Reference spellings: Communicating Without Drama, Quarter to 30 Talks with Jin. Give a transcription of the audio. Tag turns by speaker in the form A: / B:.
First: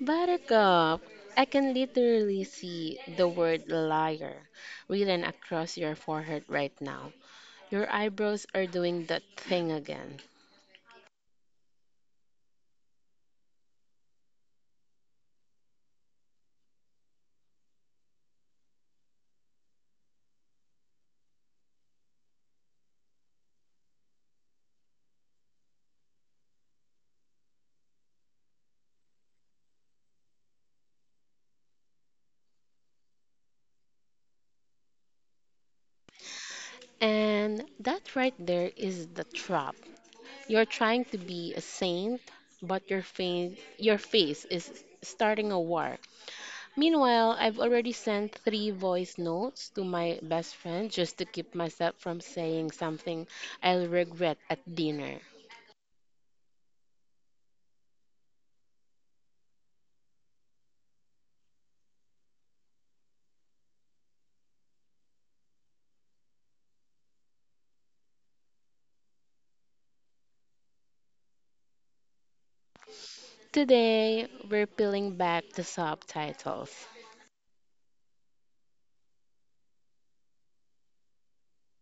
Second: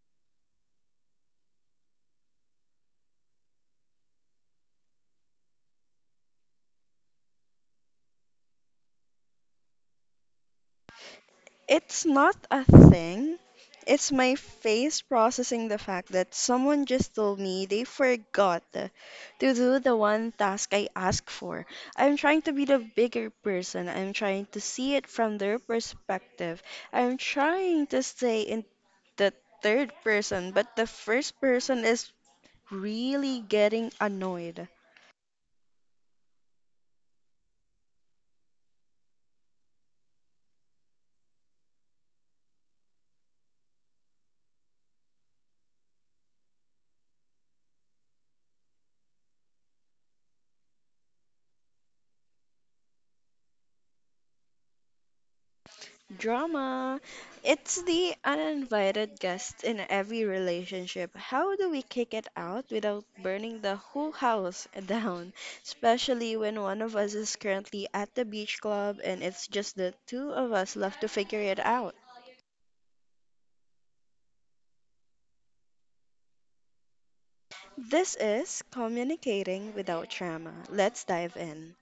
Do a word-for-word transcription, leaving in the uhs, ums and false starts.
A: Buttercup, I can literally see the word liar written across your forehead right now. Your eyebrows are doing that thing again.
B: It's not a thing. It's my face processing the fact that someone just told me they forgot to do the one task I asked for. I'm trying to be the bigger person. I'm trying to see it from their perspective. I'm trying to stay in the third person, but the first person is really getting annoyed.
A: And that right there is the trap. You're trying to be a saint, but your face, your face is starting a war. Meanwhile, I've already sent three voice notes to my best friend just to keep myself from saying something I'll regret at dinner.
B: Drama. It's the uninvited guest in every relationship. How do we kick it out without burning the whole house down? Especially when one of us is currently at the beach club and it's just the two of us left to figure it out.
A: Today, we're peeling back the subtitles,
B: This is Communicating Without Drama. Let's dive in.